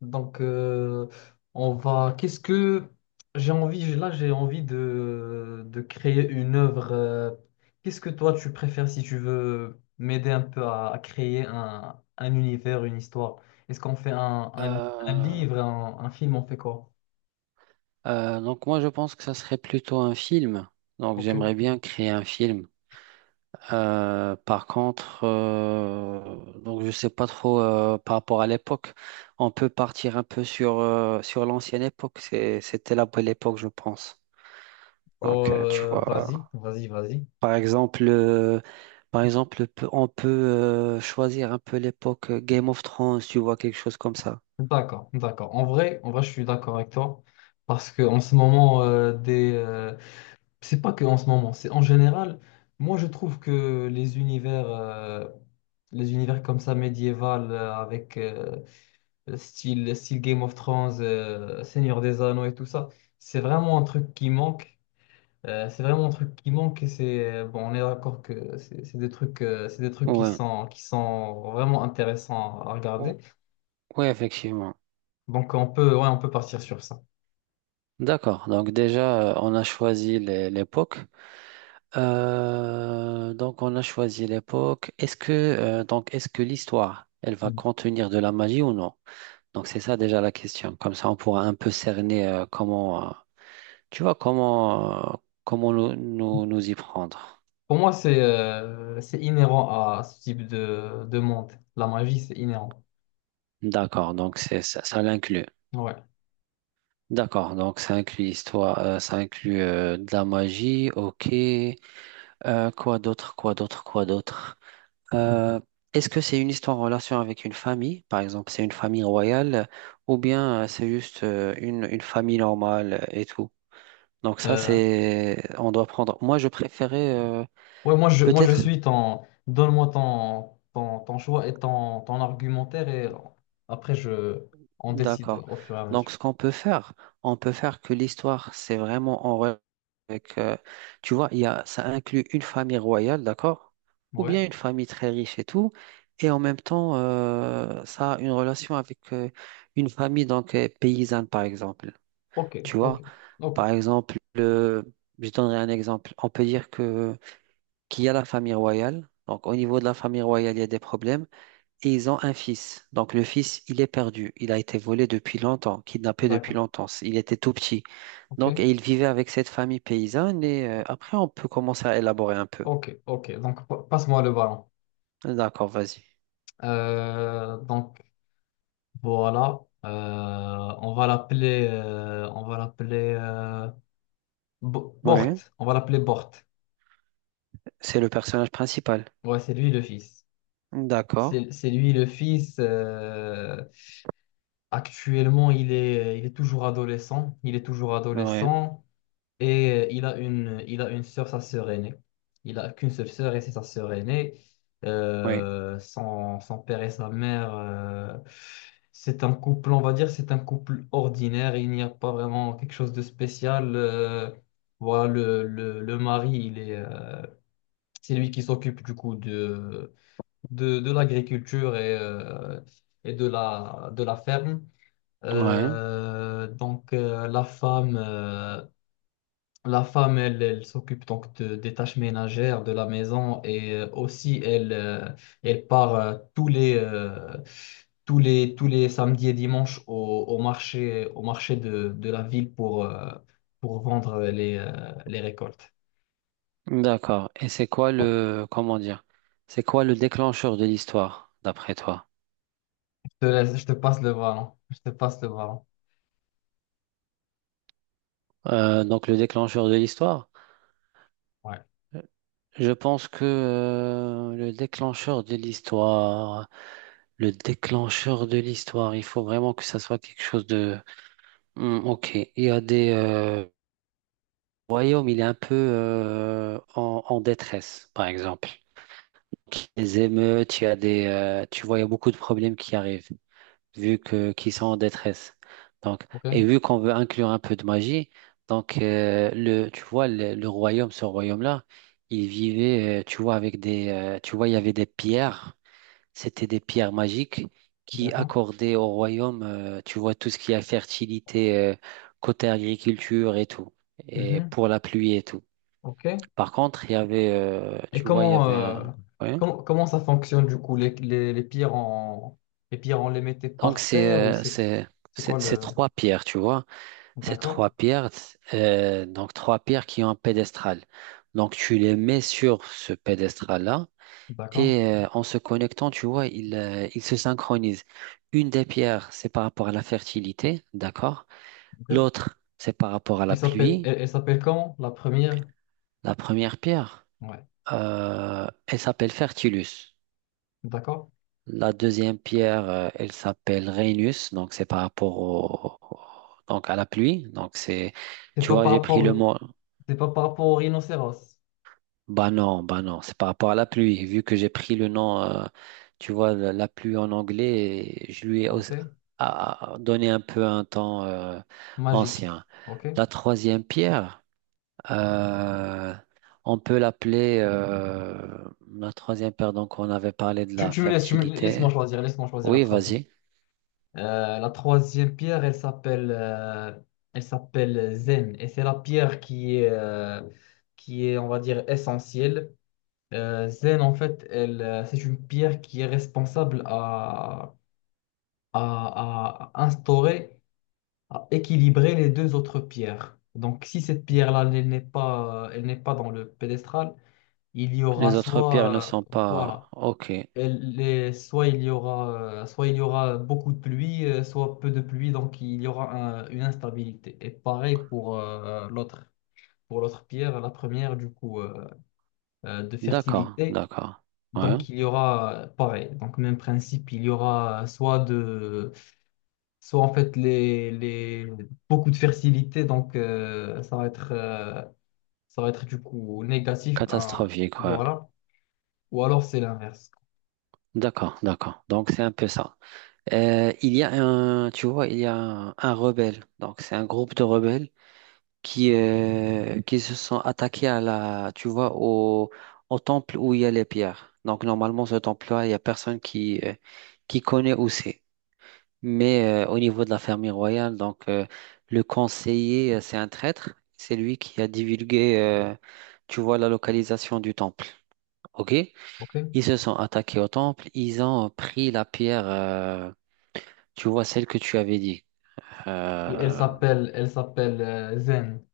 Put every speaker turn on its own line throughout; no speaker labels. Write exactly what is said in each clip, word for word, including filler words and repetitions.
Donc, euh, on va. Qu'est-ce que j'ai envie? Là, j'ai envie de, de créer une œuvre. euh, Qu'est-ce que toi, tu préfères si tu veux m'aider un peu à, à créer un, un univers, une histoire? Est-ce qu'on fait un, un- un
Euh,
livre, un, un film, on fait quoi?
euh, donc moi je pense que ça serait plutôt un film. Donc
Ok.
j'aimerais bien créer un film. Euh, par contre, euh, donc je sais pas trop euh, par rapport à l'époque. On peut partir un peu sur euh, sur l'ancienne époque. C'est- c'était la belle époque, je pense.
Oh,
Donc euh, tu
Euh,
vois,
vas-y, vas-y, vas-y.
par exemple, euh, par exemple, pe- on peut euh, choisir un peu l'époque euh, Game of Thrones. Tu vois quelque chose comme ça.
D'accord, d'accord. En vrai, en vrai, je suis d'accord avec toi parce que en ce moment, euh, des, euh, c'est pas que en ce moment, c'est en général. Moi, je trouve que les univers, euh, les univers comme ça médiéval, euh, avec euh, style, style Game of Thrones, euh, Seigneur des Anneaux et tout ça, c'est vraiment un truc qui manque. Euh, c'est vraiment un truc qui manque et c'est euh, bon, on est d'accord que c'est c'est des trucs, euh, c'est des trucs qui
Ouais.
sont, qui sont vraiment intéressants à
O-
regarder.
ouais, effectivement.
Donc on peut, ouais, on peut partir sur ça.
D'accord. Donc déjà, euh, on a choisi les- l'époque. Euh, donc on a choisi l'époque. Est-ce que euh, donc est-ce que l'histoire, elle va
Mm.
contenir de la magie ou non? Donc c'est ça déjà la question. Comme ça, on pourra un peu cerner euh, comment, euh, tu vois, comment euh, comment nous, nous nous y prendre.
Pour moi, c'est euh, c'est inhérent à ce type de, de monde. La magie, c'est inhérent.
D'accord. Donc c'est ça, ça l'inclut.
Ouais.
D'accord. Donc ça inclut l'histoire, euh, ça inclut euh, de la magie. Ok. Euh, quoi d'autre? Quoi d'autre? Quoi d'autre? Euh, Est-ce que c'est une histoire en relation avec une famille, par exemple, c'est une famille royale, ou bien euh, c'est juste euh, une, une famille normale euh, et tout? Donc ça,
Euh,
c'est, on doit prendre. Moi, je préférais euh,
ouais, moi je, moi je
peut-être.
suis ton. Donne-moi ton, ton, ton choix et ton, ton argumentaire et après je on décide
D'accord.
au fur et à mesure.
Donc, ce qu'on peut faire, on peut faire que l'histoire, c'est vraiment en relation avec. Euh, tu vois, il y a, ça inclut une famille royale, d'accord? Ou
Ouais.
bien une famille très riche et tout. Et en même temps, euh, ça a une relation avec euh, une famille donc euh, paysanne, par exemple.
Ok,
Tu
ok,
vois,
ok.
par exemple, le- je donnerai un exemple. On peut dire que qu'il y a la famille royale. Donc, au niveau de la famille royale, il y a des problèmes. Et ils ont un fils. Donc le fils, il est perdu. Il a été volé depuis longtemps, kidnappé depuis
D'accord.
longtemps. Il était tout petit.
Ok,
Donc, et il vivait avec cette famille paysanne. Et euh, après, on peut commencer à élaborer un peu.
ok, ok. Donc pa- passe-moi le ballon.
D'accord, vas-y.
Euh, donc voilà. Euh, on va l'appeler euh, on va l'appeler euh, Bo- Bort.
Oui,
On va l'appeler Bort.
c'est le personnage principal.
Ouais, c'est lui le fils.
D'accord.
C'est c'est lui le fils. euh, Actuellement, il est, il est toujours adolescent. Il est toujours
Oui,
adolescent et euh, il a une, il a une sœur, sa sœur aînée. Il a qu'une seule sœur et c'est sa sœur aînée.
oui,
Euh, son, son père et sa mère, euh, c'est un couple, on va dire, c'est un couple ordinaire. Il n'y a pas vraiment quelque chose de spécial. Euh, voilà, le, le, le mari, il est, euh, c'est lui qui s'occupe du coup de, de, de l'agriculture et, euh, et de la, de la ferme.
oui.
Euh, donc euh, la femme, euh, la femme, elle, elle s'occupe donc de- des tâches ménagères de la maison et euh, aussi elle, euh, elle part euh, tous les, euh, tous les, tous les samedis et dimanches au, au marché, au marché de, de la ville pour, euh, pour vendre les, euh, les récoltes.
D'accord. Et c'est quoi le, comment dire, c'est quoi le déclencheur de l'histoire, d'après toi?
Je te laisse- je te passe le ballon. Je te passe le ballon.
Euh, donc le déclencheur de l'histoire?
Ouais.
Je pense que euh, le déclencheur de l'histoire, le déclencheur de l'histoire, il faut vraiment que ça soit quelque chose de... Hmm, ok, il y a des euh, royaumes, il est un peu euh, en, en détresse, par exemple. Les émeutes, il y a des, euh, tu vois, il y a beaucoup de problèmes qui arrivent vu que qu'ils sont en détresse. Donc,
Ok.
et vu qu'on veut inclure un peu de magie, donc euh, le, tu vois, le, le royaume, ce royaume-là, il vivait, euh, tu vois, avec des, euh, tu vois, il y avait des pierres, c'était des pierres magiques qui
D'accord.
accordaient au royaume, euh, tu vois, tout ce qui a fertilité, euh, côté agriculture et tout, et
Mhm.
pour la pluie et tout.
Ok.
Par contre, il y avait, euh,
Et
tu vois, il y
comment,
avait
euh,
un, ouais.
comment, comment ça fonctionne du coup? Les, les, les pierres, on, les pierres, on les mettait
Donc
par
c'est,
terre ou
euh,
c'est
c'est,
c'est quoi
c'est c'est
le...
trois pierres, tu vois. C'est
D'accord,
trois pierres, euh, donc trois pierres qui ont un pédestral. Donc tu les mets sur ce pédestral-là
d'accord,
et euh, en se connectant, tu vois, ils, euh, ils se synchronisent. Une des pierres, c'est par rapport à la fertilité, d'accord?
ok.
L'autre, c'est par rapport à
Elle
la
s'appelle
pluie.
elle, elle s'appelle comment? La première?
La première pierre,
Ouais,
euh, elle s'appelle Fertilus.
d'accord.
La deuxième pierre, euh, elle s'appelle Rhenus, donc c'est par rapport au, au- donc à la pluie. Donc c'est,
C'est
tu
pas
vois,
par
j'ai pris le
rapport,
mot.
c'est pas par rapport au rhinocéros,
Bah non, bah non, c'est par rapport à la pluie. Vu que j'ai pris le nom, euh, tu vois, la, la pluie en anglais, et je lui ai
ok?
aussi- a- a donné un peu un temps euh,
Magique,
ancien.
ok?
La troisième pierre, euh, on peut l'appeler euh, la troisième pierre, donc on avait parlé de
Tu,
la
tu me laisses, tu me, laisse-moi
fertilité.
choisir, laisse-moi choisir la
Oui,
trace.
vas-y.
Euh, la troisième pierre, elle s'appelle euh, elle s'appelle Zen. Et c'est la pierre qui est, euh, qui est, on va dire, essentielle. Euh, Zen, en fait, elle, euh, c'est une pierre qui est responsable à, à, à instaurer, à équilibrer les deux autres pierres. Donc, si cette pierre-là, elle n'est pas, elle n'est pas dans le pédestral, il y aura
Les autres pierres ne
soit, euh,
sont
voilà,
pas... Ok,
elle est- soit il y aura, euh, soit il y aura beaucoup de pluie, euh, soit peu de pluie, donc il y aura un- une instabilité. Et pareil pour euh, l'autre, pour l'autre pierre, la première du coup euh, euh, de
d'accord,
fertilité.
d'accord. Ouais.
Donc il y aura euh, pareil, donc même principe, il y aura soit de, soit en fait les, les beaucoup de fertilité, donc euh, ça va être, euh, ça va être du coup négatif, hein,
Catastrophique, ouais.
voilà. Ou alors c'est l'inverse,
D'accord, d'accord. Donc c'est un peu ça. Euh, il y a un, tu vois, il y a un, un rebelle. Donc, c'est un groupe de rebelles qui, euh, qui se sont attaqués à la, tu vois, au, au temple où il y a les pierres. Donc, normalement, ce temple-là, il y a personne qui, euh, qui connaît où c'est. Mais euh, au niveau de la famille royale, donc, euh, le conseiller, euh, c'est un traître. C'est lui qui a divulgué, euh, tu vois, la localisation du temple. OK?
ok?
Ils se sont attaqués au temple. Ils ont pris la pierre. Euh, tu vois celle que tu avais dit,
Et elle
euh,
s'appelle, elle s'appelle euh, Zen.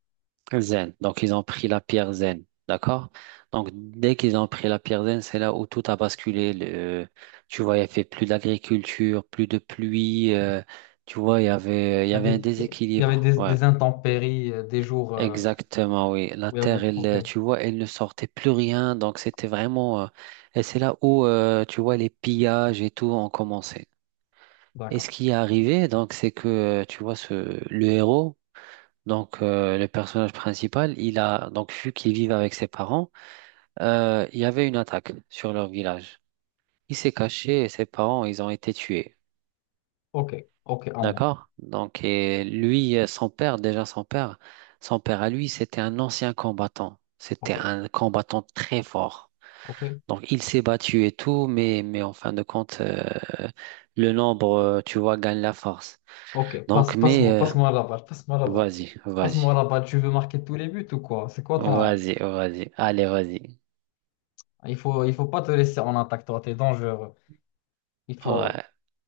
zen. Donc ils ont pris la pierre zen, d'accord? Donc dès qu'ils ont pris la pierre zen, c'est là où tout a basculé. Le- tu vois, il n'y avait plus d'agriculture, plus de pluie. Euh, tu vois, il y avait, il y
Il y
avait un
avait, il y avait
déséquilibre.
des,
Ouais,
des intempéries, euh, des jours euh,
exactement, oui. La
où il y a
terre,
beaucoup.
elle,
Ok,
euh, tu vois, elle ne sortait plus rien. Donc c'était vraiment. Euh, et c'est là où, euh, tu vois, les pillages et tout ont commencé. Et ce
d'accord.
qui est arrivé, donc, c'est que, euh, tu vois, ce, le héros. Donc, euh, le personnage principal, il a donc vu qu'il vivait avec ses parents, euh, il y avait une attaque sur leur village. Il s'est caché et ses parents, ils ont été tués.
Ok, ok, à moi.
D'accord? Donc, et lui, euh, son père, déjà son père, son père à lui, c'était un ancien combattant. C'était
Ok,
un combattant très fort.
ok,
Donc, il s'est battu et tout, mais, mais en fin de compte, euh, le nombre, euh, tu vois, gagne la force.
ok.
Donc,
Passe,
mais,
passe-moi,
euh,
passe-moi la balle, passe-moi la balle.
vas-y, vas-y,
Passe-moi la balle. Tu veux marquer tous les buts ou quoi? C'est quoi ton.
vas-y, vas-y, allez, vas-y.
Il faut, il faut pas te laisser en attaque, toi. T'es dangereux. Il
Ouais.
faut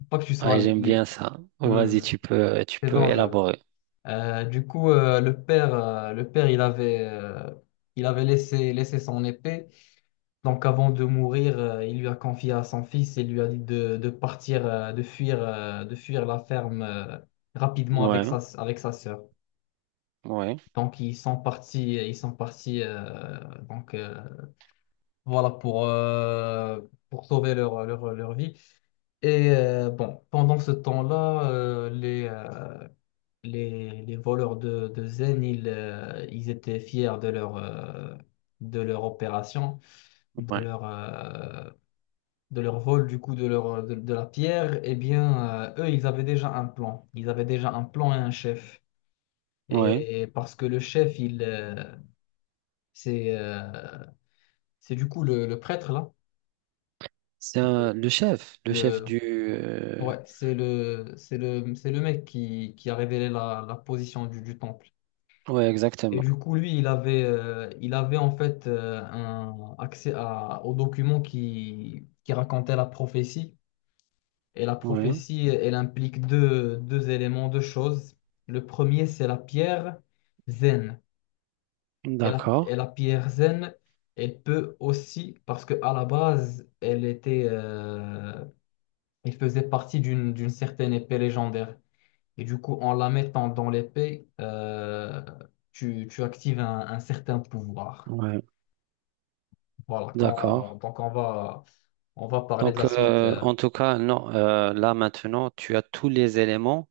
pas que tu
Ah
sois.
j'aime
li-
bien ça. Vas-y,
Hmm,
tu peux, tu
t'es
peux
dangereux.
élaborer.
Euh, du coup, euh, le père, euh, le père, il avait, euh, il avait laissé, laissé son épée. Donc avant de mourir, euh, il lui a confié à son fils et lui a dit de, de partir, euh, de fuir, euh, de fuir la ferme euh, rapidement
Ouais,
avec sa, avec sa sœur.
ouais,
Donc ils sont partis, ils sont partis. euh, donc euh, voilà pour euh, pour sauver leur leur, leur vie. Et euh, bon, pendant ce temps-là, euh, les, euh, les les voleurs de de Zen, ils euh, ils étaient fiers de leur euh, de leur opération, de
ouais,
leur euh, de leur vol du coup de leur de, de la pierre, eh bien euh, eux ils avaient déjà un plan. Ils avaient déjà un plan et un chef.
ouais.
Et parce que le chef il euh, c'est euh, c'est du coup le, le prêtre là.
C'est
Le,
un- le chef, le chef
le-
du. euh,
ouais c'est le c'est le c'est le mec qui, qui a révélé la, la position du, du temple.
Ouais,
Et
exactement.
du coup lui il avait euh, il avait en fait euh, un accès à, aux documents qui qui racontaient la prophétie. Et la
Ouais,
prophétie, elle implique deux, deux éléments, deux choses. Le premier, c'est la pierre zen. Et la,
d'accord.
et la pierre zen, elle peut aussi, parce que à la base, elle était, euh, elle faisait partie d'une, d'une certaine épée légendaire. Et du coup, en la mettant dans l'épée, euh, tu, tu actives un, un certain pouvoir.
Ouais,
Voilà,
d'accord.
quand, donc on va, on va parler de
Donc,
la suite.
euh,
euh.
en tout cas, non. Euh, là maintenant, tu as tous les éléments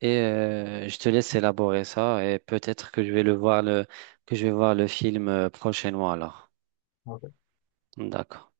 et euh, je te laisse élaborer ça et peut-être que je vais le voir le, que je vais voir le film euh, prochainement alors.
Ok.
D'accord.